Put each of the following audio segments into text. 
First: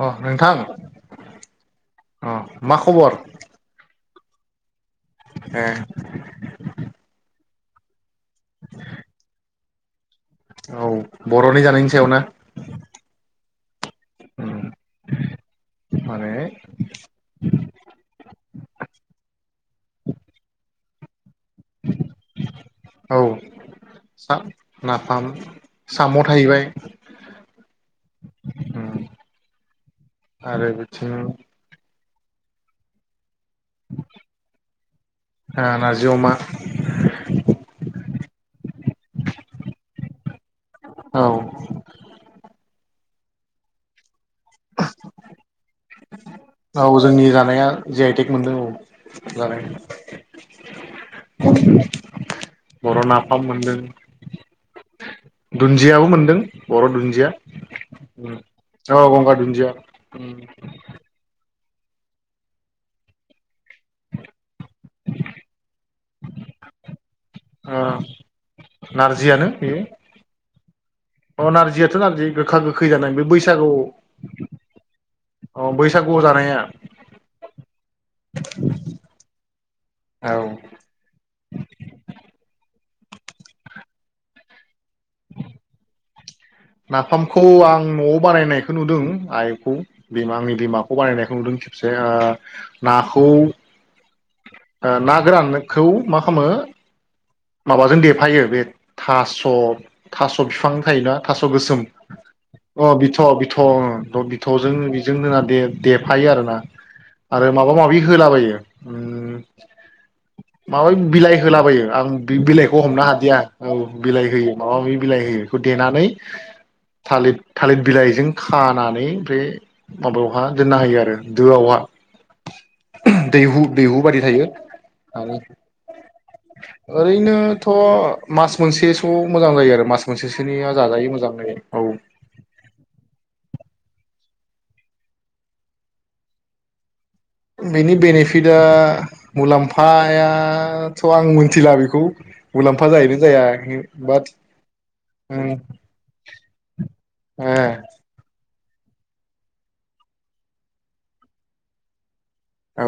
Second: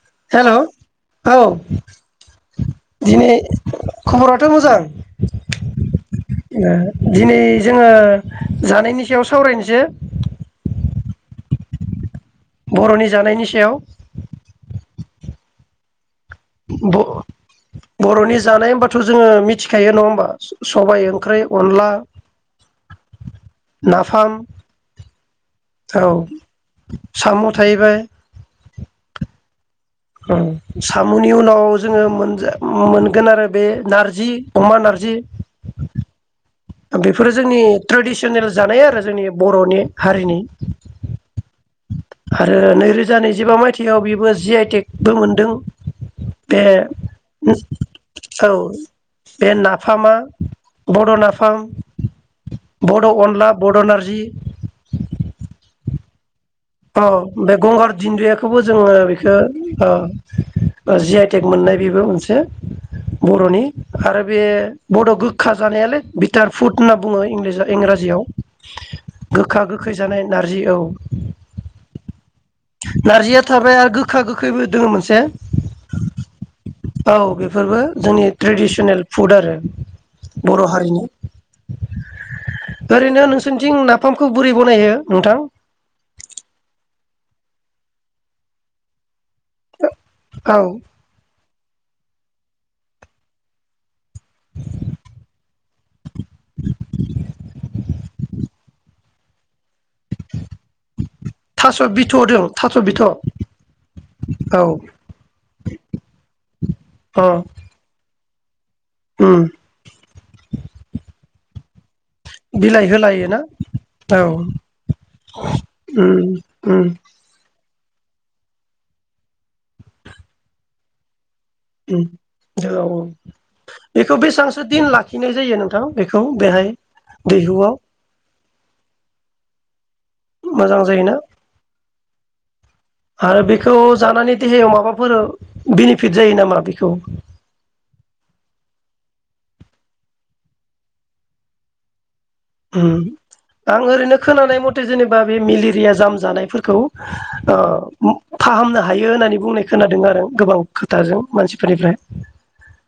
अ हेल' नोंथां औ अ मा खबर दिनै खबराथ' मोजां ए ओ दिनै। जोङो जानायनि सायाव सावरायनो जो औ बर'नि जानायनि सायाव ना? बर'नि जानायनि सायाव उम। माने ब बर'नि जानाय होनबाथ' जोङो मि थिखायो नङा होमबा स सबाइ ओंख्रि अनला औ नाफाम सा नाफाम औ साम' थाहैबाय साम' थाहैबाय उम औ आरो बिथिं साम'नि ओ उनाव ज जोङो मोनजा मोमोनगोन आरो। बे नारजि अमा नारजि नारजि अमा बेफोरो जोंनि ट्रेडिसनेल जानाय आरो जोंनि बर'नि हारिनि औ आरो नैरोज जा नैजिबा मायथाइयाव बेबो ज जि आइ टेकबो मोनदों। बे औ जोंनि जानाया जि आइ टेक मोनदों औ जानाय ओं बर' बड नाफाम अनला मोनदों बड' नारजि जियाबो मोनदों बर' औ दुन्दिया बे गंगार उम दिन्न्दुयाखौबो जोंङो औ बेखो गंगार दुन्दिया ओ उम -ओ जि आइ टेक मोननाय बेबो मोनसे बरनि आरो बे बड गोखा जानायालोइ बिटार फुट [unintelligible] बुंङो ओ इंराजियाव नारजियानो गोखा बेयो गोखै जानाय नारजि औ [unintelligible] गोखा गोखै जानाय बे नारजिया बैसागु थाबाय आरो गोखा गोखैबो दोङो मोनसे अ बैसागु जानाया औ बेफोरबो जोंनि ट्रेडिसनेल फुड आरो औ बर हारिनि ओरैनो नोंसोरनिथिं नाफामखौ बोरै बनायो नोंथां नाफामखौ आं नआव बानायनायखौ नुदों आइखौ बिमा आंनि औ बिमाखौ बानायनायखौ नुदों खेबसे नाखौ ना गोरान खौ मा खालामो माबाजों देफायो बे थास' थास' थास बिफां थायोना थास' थास‌गोसोम बिथ' दं थास' अ बिथ बिथउम औ बिथजों बिजोंनो दे देफायो आरोना अ आरो माबा माबि होलाबायो [inaudible] उम माबाय बिलाइ होलाबायो आं बि बिलाइखौ बिलाइ हमनो होलायोना हादिया औ औ बिलाइ उम होयो माबा माबि बिलाइ होयो बेखौ देनानै उम थालिर थालिर बिलाइजों खानानै बे माबायावहा दोनना होयो आरो दोआवहा उम औ औ दैहु दैहु बेखौ बायदि थायो बेसेबांसो दिन आरो लाखिनाय जायो नोंथां बेखौ बेहाय ओरैनोथ दैहुआव मास मोनसेसो मोजां जायो आरो मास मोनसेसोनिया मोजां जायोना जाजायो मोजांङै औ खौ जानानै देहायाव माबाफोर बेनिफिट जायो नामा बेखौ बेनि बेनिफिटआ मुलाम्फायाथ आं मिथिला बेखौ मुलाम्फा उम जाहैनो जाया आं ओरैनो बाट खोनानाय मथे जेनेबा बे ओम मेलेरिया जाम जानायफोरखौ ओ ए फाहामनो हायो हायो होननानै बुंनाय खोनादों आरो गोबां खोथाजों मानसिफोरनिफ्राय औ।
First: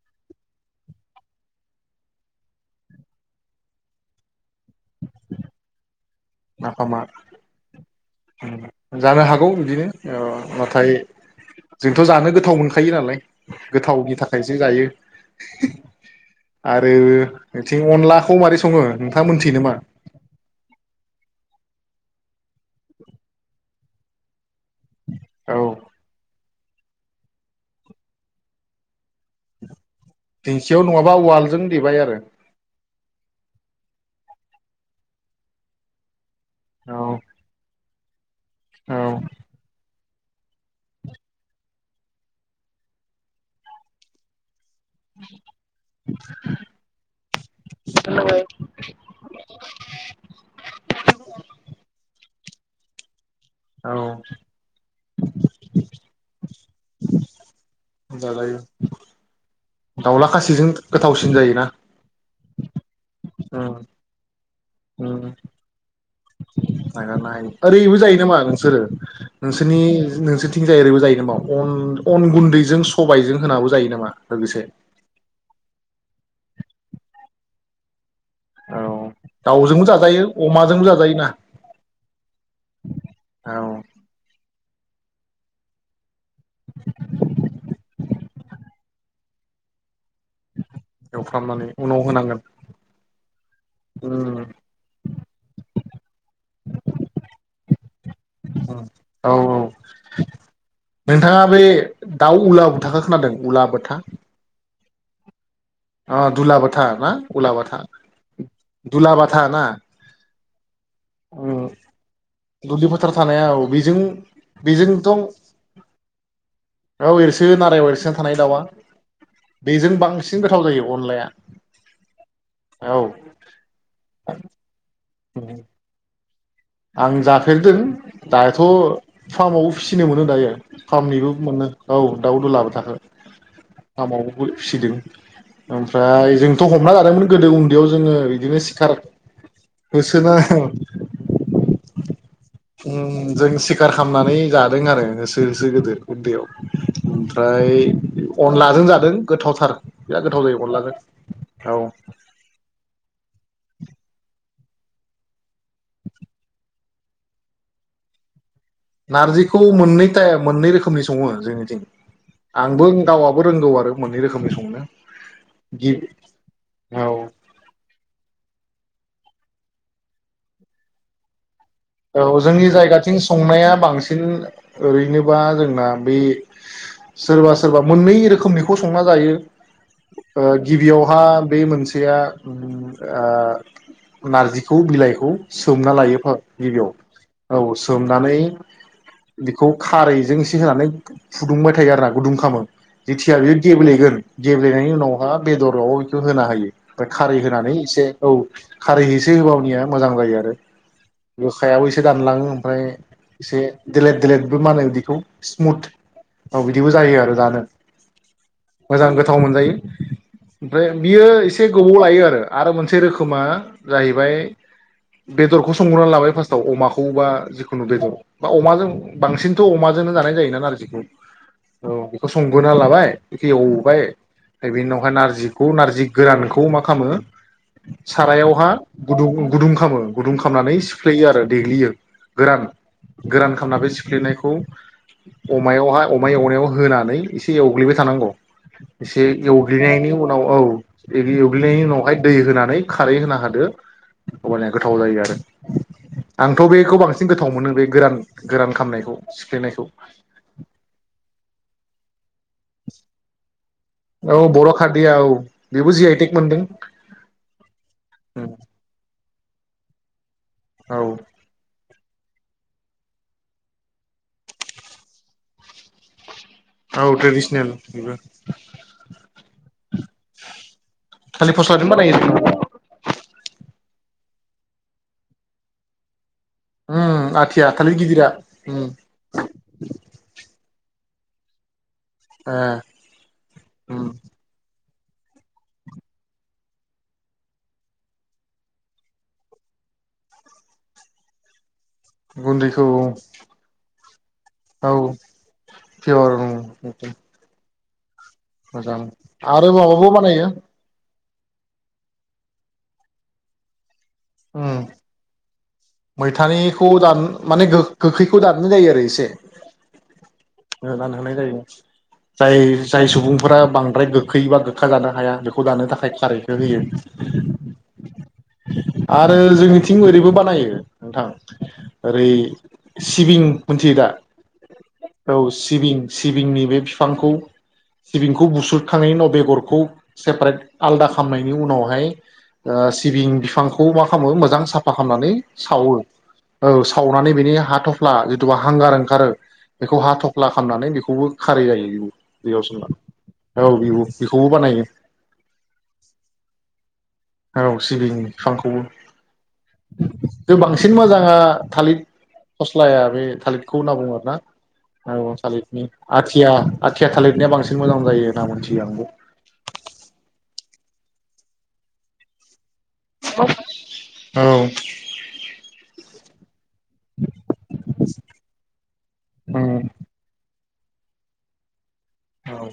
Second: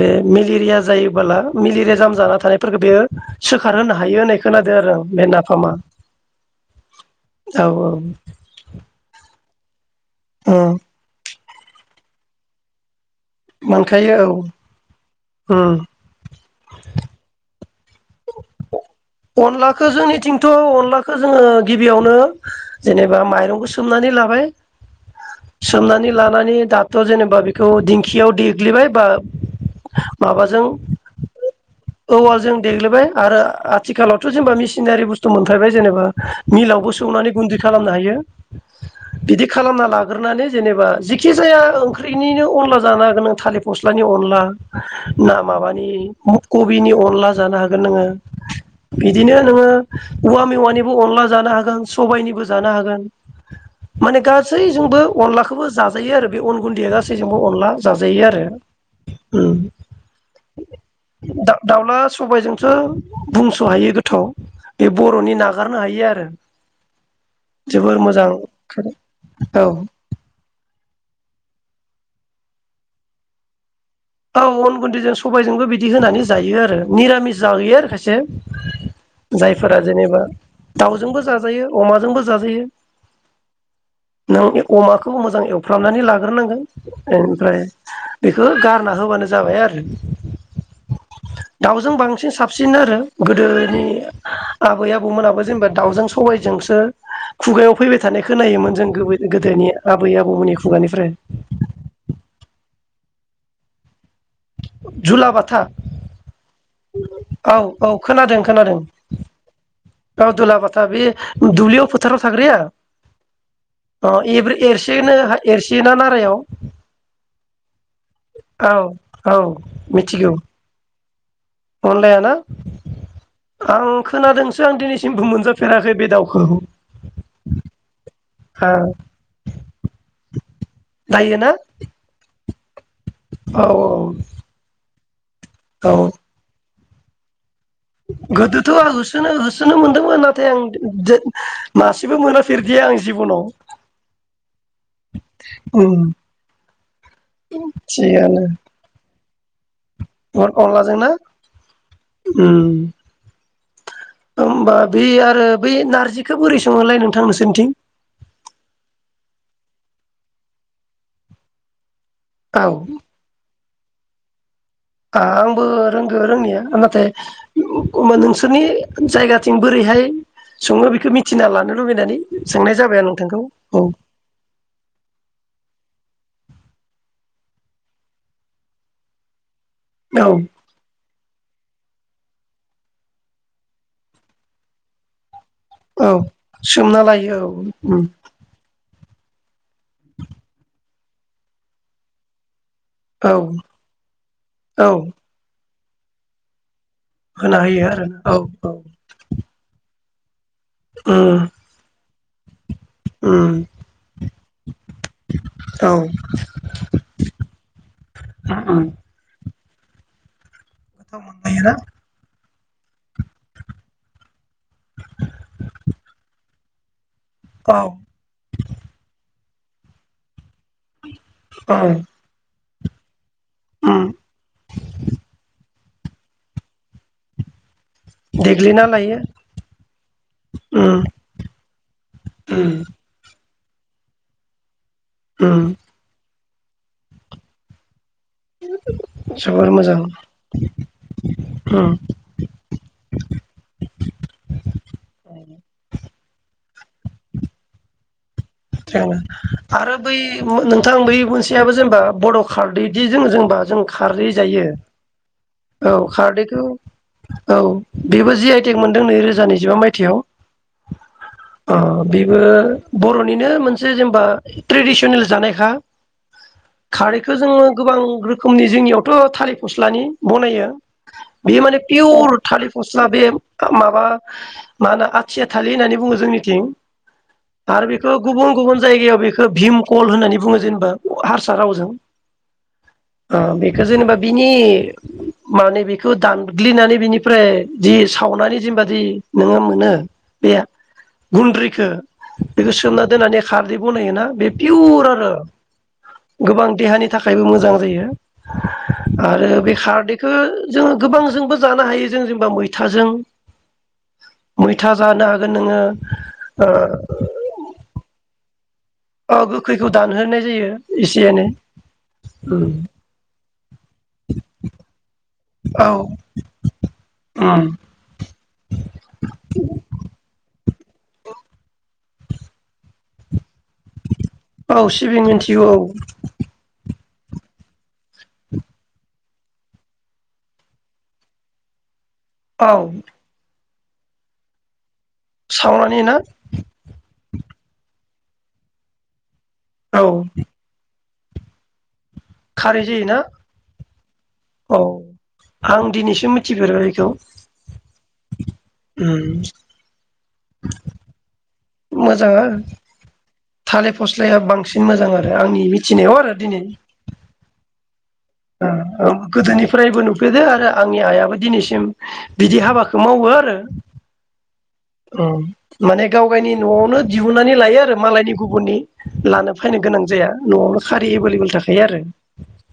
बे मेलेरिया जायोबोला मेलेरिया जाम जाना थानायफोरखौ बेयो। सोखार होनो हायो होननाय खोनादों आरो बे नाफामा। नाफामा औ जानो हागौ। बि औ उम नाथाय। जोंथ' जानो गोथाव मोनखायो नालाय। गोथावनि मोनखायो औ थाखायसो जायो उम आरो। बिथिं अनलाखौ मारै सङो नोंथाङा मोनथियो नामा? अनलाखौ जोंनिथिंथ' अनलाखौ जोङो। गिबियावनो जेनेबा माइरंखौ सोमनानै लाबाय। औ सोमनानै लानानै। दाथ' जेनेबा बेखौ दिंखियाव देग्लिबाय बा। माबाजों दिंखियाव नङाबा उवालजों देबाय आरो। गोलैबाय आरो आथिखालावथ' जेनेबा मिसिनारि बुस्थु मोनफायबाय जेनेबा। मिलावबो औ सौनानै गुन्दै खालामनो हायो। औ बिदि खालामना ला ग्रोनानै जेनेबा जेखि जाया ओंख्रिनिनो अनला जानो हागोन नों थालिर फस्लानि अनला। ना माबानि मु कबिनि अनला। हागोन नोङो बिदिनो नोंङो औवा मेवायनिबो अनला जानो हागोन सबाय। निबो जानो हागोन। औ माने गासैजोंबो अनलाखौबो जाजायो आरो बे अन गुन्दैया गासैजोंबो अनला जाजायो आरो दाउला खासिजों गोथावसिन जायोना दाउला। सबायजोंथ' बुंस' उम हायै गोथाव। बे बर'नि नागारनो हायि आरो नागारनो हायो जोबोर ओरैबो जायो मोजां नामा नोंसोरो नोंसोरनि औ नोंसोरथिं। जे ओरैबो जायो नामा अन अन गुन्दैजों सबायजों होनाबो। जायो नामा औ लोगोसे अन गुन्दैजोंबो सबायजोंबो बिदि होनानै। जायो आरो निरामिस जायो आरो खायसे। औ जायफोरा दाउजोंबो जेनेबा जाजायो अमाजोंबो दाउजोंबो जाजायोना जाजायो अमाजोंबो जाजायो औ नों अमाखौ मोजां एवफ्रामनानै ला ग्रोनांगोन ओमफ्राय। बेखो गा रना होबानो जाबाय आरो। एवफ्रामनानै दाउजों उनाव बांसिन होनांगोन साबसिन आरो गोदोनि उम आबै आबौमोनाबो जेनेबा दाउजों सबायजोंसो खुगायाव फैबाय थानाय खोनायोमोन उम जों औ औ गोदोनि आबै आबौमोननि खुगानिफ्राय। थाखा खोनादों उला बाथा? झुला बाथा? अ दुलाबाथा ना उलाबाथा औ खोनादों खोनादों दुलाबाथा ना औ दुलाबाथा बे ओं दुब्लियाव फोथाराव थाग्राया दुब्लि फोथाराव थानाया औ बेजों अ एब्रे एरसेनो बेजोंथं एरसेयोना नारायाव औ एरसो नारायाव एरसोना थानाय दाउआ औ औ बेजों मिथिगौ। बांसिन गोथाव जायो अनलाया अनलाया ना औ आं खोनादोंसो आं दिनैसि सिमबो मोनजाफेराखै बे दाउखौ। आं जाफेरदों। दाथ' हा फार्मावबो फिसिनो मोनो दायो। फार्मनिबो दायो ना मोनो औ दाउदुलाबो। औ [unintelligible] फार्मावबो फिसिदों। औ ओमफ्राय जों थ हमना जादोंमोन गोदो उन्दै गोदोथ' आं होसोनो होसोनो मोनदोंमोन नाथाय आं होसोना दो उम जों सिखार खामनानै जादों आरो होसो होसो गोदो उम उन्दैयाव ओमफ्राय अनलाजों जादों। गोथावथार बिराद गोथाव जायो अनलाजों अरअनलाजोंना औ उम होमबा बे आरो बै नारजिखौ बोरै सङोलाय नोंथां नोंसोरनिथिं? नारजिखौ मोननै ताइप मोननै रोखोमनि सङो जोंनिथिं। आंबो गावआबो रोंगौ आरो। मोननै रोखोमनि संनो आ आंबो गि रोंगौ रोंनिया नाथाय औ ओमबा नोंसोरनि जायगाथिं बोरैहाय सङो बेखौ मिथिना लानो लुबैनानै औ जोंनि सोंनाय जाबाय आं जायगाथिं नोंथांखौ संनाया औ बांसिन ओरैनोबा जोंना बे सोरबा सोरबा मोननै रोखोमनिखौ संना जायो। औ ओ गिबियावहा बे मोनसे खायसेया ओं आ नारजिखौ बिलाइखौ सोमना औ लायोफोर सोमना लायो औ उम। बेखौ खारैजों एसे होनानै फुदुंबाय थायो आरोना गुदुं खामो। औ जेथिया बेयो गेब्लेगोन औ गेब्लेनायनि उनावहा बेदर बयबो होना हायो। खारै होना होनानै होयो एसे आरो औ खारै एसे होबावनिया मोजां जायो आरो। उम गोखायाबो एसे दानलाङो ओमफ्राय उम एसे देलेट देलेदबो मानो बिदिखौ स्मुथ औ उम बिदिबो जायो आरो जानो गोथाव मोजां गोथाव मोनजायो। [unintelligible] ओमफ्राय बियो एसे मोनलायोना गोबाव लायो आरो। आरो मोनसे रोखो खोमा जाहैबाय बेदरखौ संग्रोना ला फास्तआव अमाखौ बा औ जिखुनु बेदर बा अमाजों बांसिन थ अमाजोंनो जानाय जायो ना औ बेखौ सं होना लाबाय बेखौ एवबाय उम बेनि उनावहाय नारजिखौ नारजि जि गोरानखौ मा खामो सारायावहा देग्लिना लायो गुदुं गुदुं खामो गुदुं खामनानै उम सिुफ्लेयो आरो देग्लियो गोरान उम गोरान खामना बे सिफ्लेनायखौ उम अमायावहा अमा एवनायाव होनानै एसे एवग्लिबाय थानांगौ। एसे जोबोर मोजां एवग्लिनायनि उनाव औ एवग्लिनायनि उम उनावहाय दै होनानै खारै होना होदो अब्लाना गोथाव जायो आरो। आंथ' बेखौ बांसिन गोथाव मोनो बे गोरान गोरान उम खामनायखौ सिफ्लेनायखौ आरो बै नोंथां बै मोनसे जेनबा बर' खारदैदि जों जोंबा जों खारदै औ जायो बर' खारदैया बेबो औ जि आइ टेक मोनदों खारदैखौ औ बेबो जि आइटेक मोनदों नैरोजा नैजिबा मायथाइ थेव औ बेबो बर' निनो मोनसे जेनेबा ट्रेडसनेल जानायखा। औ खारैखौ जोङो ट्रेडिसनेल गोबां बेबो रोखोमनि जोंनियावथ' थालिर फस्लानि बनायो थालिर बेयो माने फस्लाजों बानायो पियर जों थालिर फस्ला बे माबा मा होनो आथिया थालि होननानै बुङो जों उम आथिया बेखौ गिदिरा गुबुन गुबुन उम जायगायाव बेखौ भिम कल होननानै बुङो जेन'बा हारसा रावजों ए ओ बेखो उम जेनेबा बिनि माने बेखौ दानग्लिनानै बिनिफ्राय जि सावनानै जिबादि नोङो मोनो बे गुन्द्रिखो गुन्दैखौ सोमना दोननानै खारदै बनायोना बे औ पियुर आरो पियर उम गोबां देहानि थाखायबो मोजां जायो मोजां आरो बे माबाबो खारदैखौ बानायो जोङो गोबां जोंबो जानो हायो जों जेनेबा मैथाजों उम मैथा जानो हागोन नोङो ओ मैथानिखौ जानो माने गोखैखौ दान गारनाय जायो आरो एसे ओ गोखैखौ दानहोनाय जायो एसे एनै जाय जाय सुबुंफोरा बांद्राय गोखैबा गोखा जानो हाया। खौ दानो औ थाखाय खारैखौ होयो उम आरो जोंनिथिं ओरैबो बानायो नोंथां ओरै सिबिं मिथियो दा औ सिबिं औ मिथिगौ सिबिं सिबिंनि बे बिफांखौ सिबिंखौ बुस्रोद खांनायनि उनाव बेगरखौ सेपारेट आलदा खालामामनायनि उनावहाय औ ओ सिबिं बिफां खौ मा खालामो मोजां साफा खालामनानै सावो सावनानै ना औ सावो माने बिनि हाथ'फ्ला जिथुबा हांगार ओंखारो बेखौ औ हा थफ्ला खालामनानै बेखौ खारै जायो दैयाव खारै सोमना जायोना औ बेखौबो औ बानायो आं दिनैसो मिथिफेरबाय बेखौ औ सिबिं बिफांखौबो उ बांसिन मोजाङा थालिरि फस्लाया बे थालिरखौ थालिर होनना बुङो फस्लाया बांसिन मोजां आरो आरोना आंनि थालिरनि मिथिनायाव आरो आथिया दिनै आथिया थालिरनिया बांसिन मोजां जायो होनना मोनथियो आंबो गोदोनिफ्रायबो नुफेरदो आरो आंनि आइयाबो दिनैसिम बिदि हाबाखौ मावो आरो औ माने गाव गावनि न'आवनो दिहुननानै लायो आरो मालायनि गुबुननि लानो फैनो गोनां जाया न'आवनो खारि एभेलेबेल थाखायो आरो औ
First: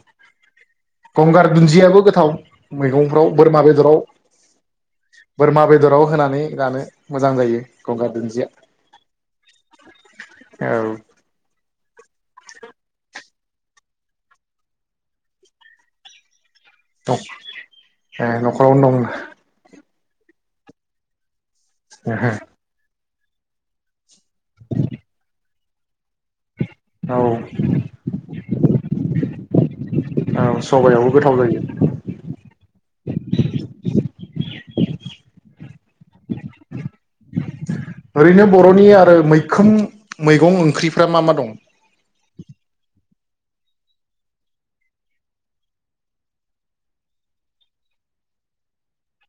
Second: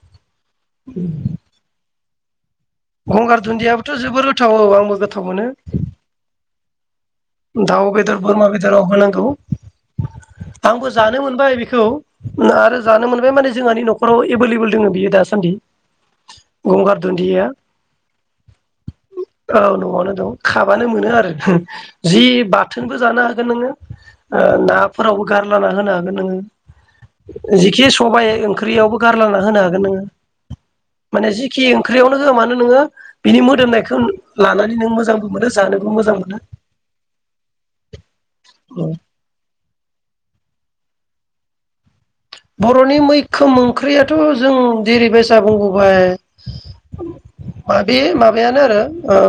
गंगार दुन्दियाबो गोथाव मैगंफ्राव गंगार बोरमा दुन्दियाबोथ' बेदराव जोबोर गोथाव औ आंबो गोथाव मोनो बोरमा बेदराव होनानै जानो मोजां जायो दाउ गंगार बेदर दुन्दिया बोरमा बेदराव होनांगौ आंबो औ जानो मोनबाय बेखौ आरो जानो मोनबाय माने जोंहानि न'खराव एभेलेबल दङ बियो दासान्दि गंगार दुन्दिया न'खरावनो दं औ न'आवनो खाबानो मोनो आरो जि बाथोनबो जानो हागोन नोङो ओ नाफोरावबो गारला होनो हागोन नोङो औ जिखि सबाइ ओंख्रियावबो गारलांना होनो हागोन नोङो औ सबायावबो माने गोथाव जायो जिखि ओंख्रियावनो होआ मानो नोङो बिनि मोदोमनायखौ लानानै नों मोजां मोजां मोनो जानो मोजां मोनो ओरैनो बर'नि आरो मैखोम खुम मैगं ओंख्रिफ्रा मा मा दं बर'नि मैखोम ओंख्रियाथ' जों जेरैबायसा बुंबोबाय माबे माबायानो आरो ओ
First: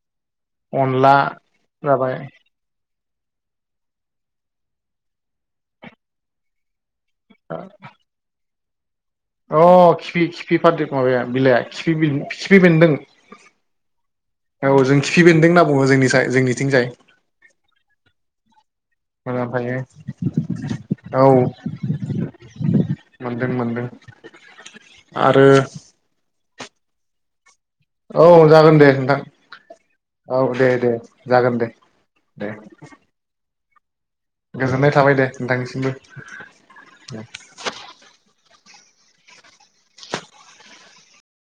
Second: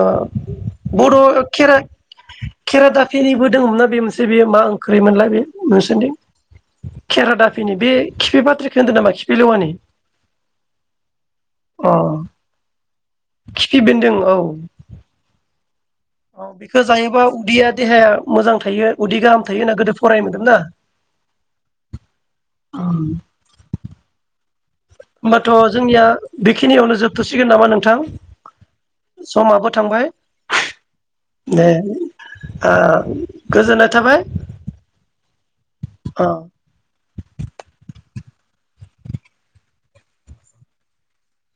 अनला बर' खेरा जाबाय खेर दा खिनिबो दङमोनना बे मोनसे बेयो मा ओंख्रै मोनलाय बे नुसनदों केेरादा दि बे खिफ बाथ्राखौ खोनदो अ खिफि खिफिफादो माबाया बिलाइआ खफ अ खिफि बेन्दों खिफि बेन्दों औ जों खिफि बेनदों होनना बुं जोंनि औ बेखौ जोंनिथिंजाय जायोबा उदैया देहाया मोजां थायो उदै गाहाम थायो मोनामफायो होना गोदो फरायनोन ना औ मोनदों मोनदों आरो होमबाथ' जोंनिया बेखिनियावनो जोबथ'सिगोन नामा नोंथां औ जागोन दे नोंथां समाबो थांबाय औ दे दे जागोन दे दे आ गोजोननाय थाबाय गोजोननाय थाबाय दे नोंथांनिस औ बिनो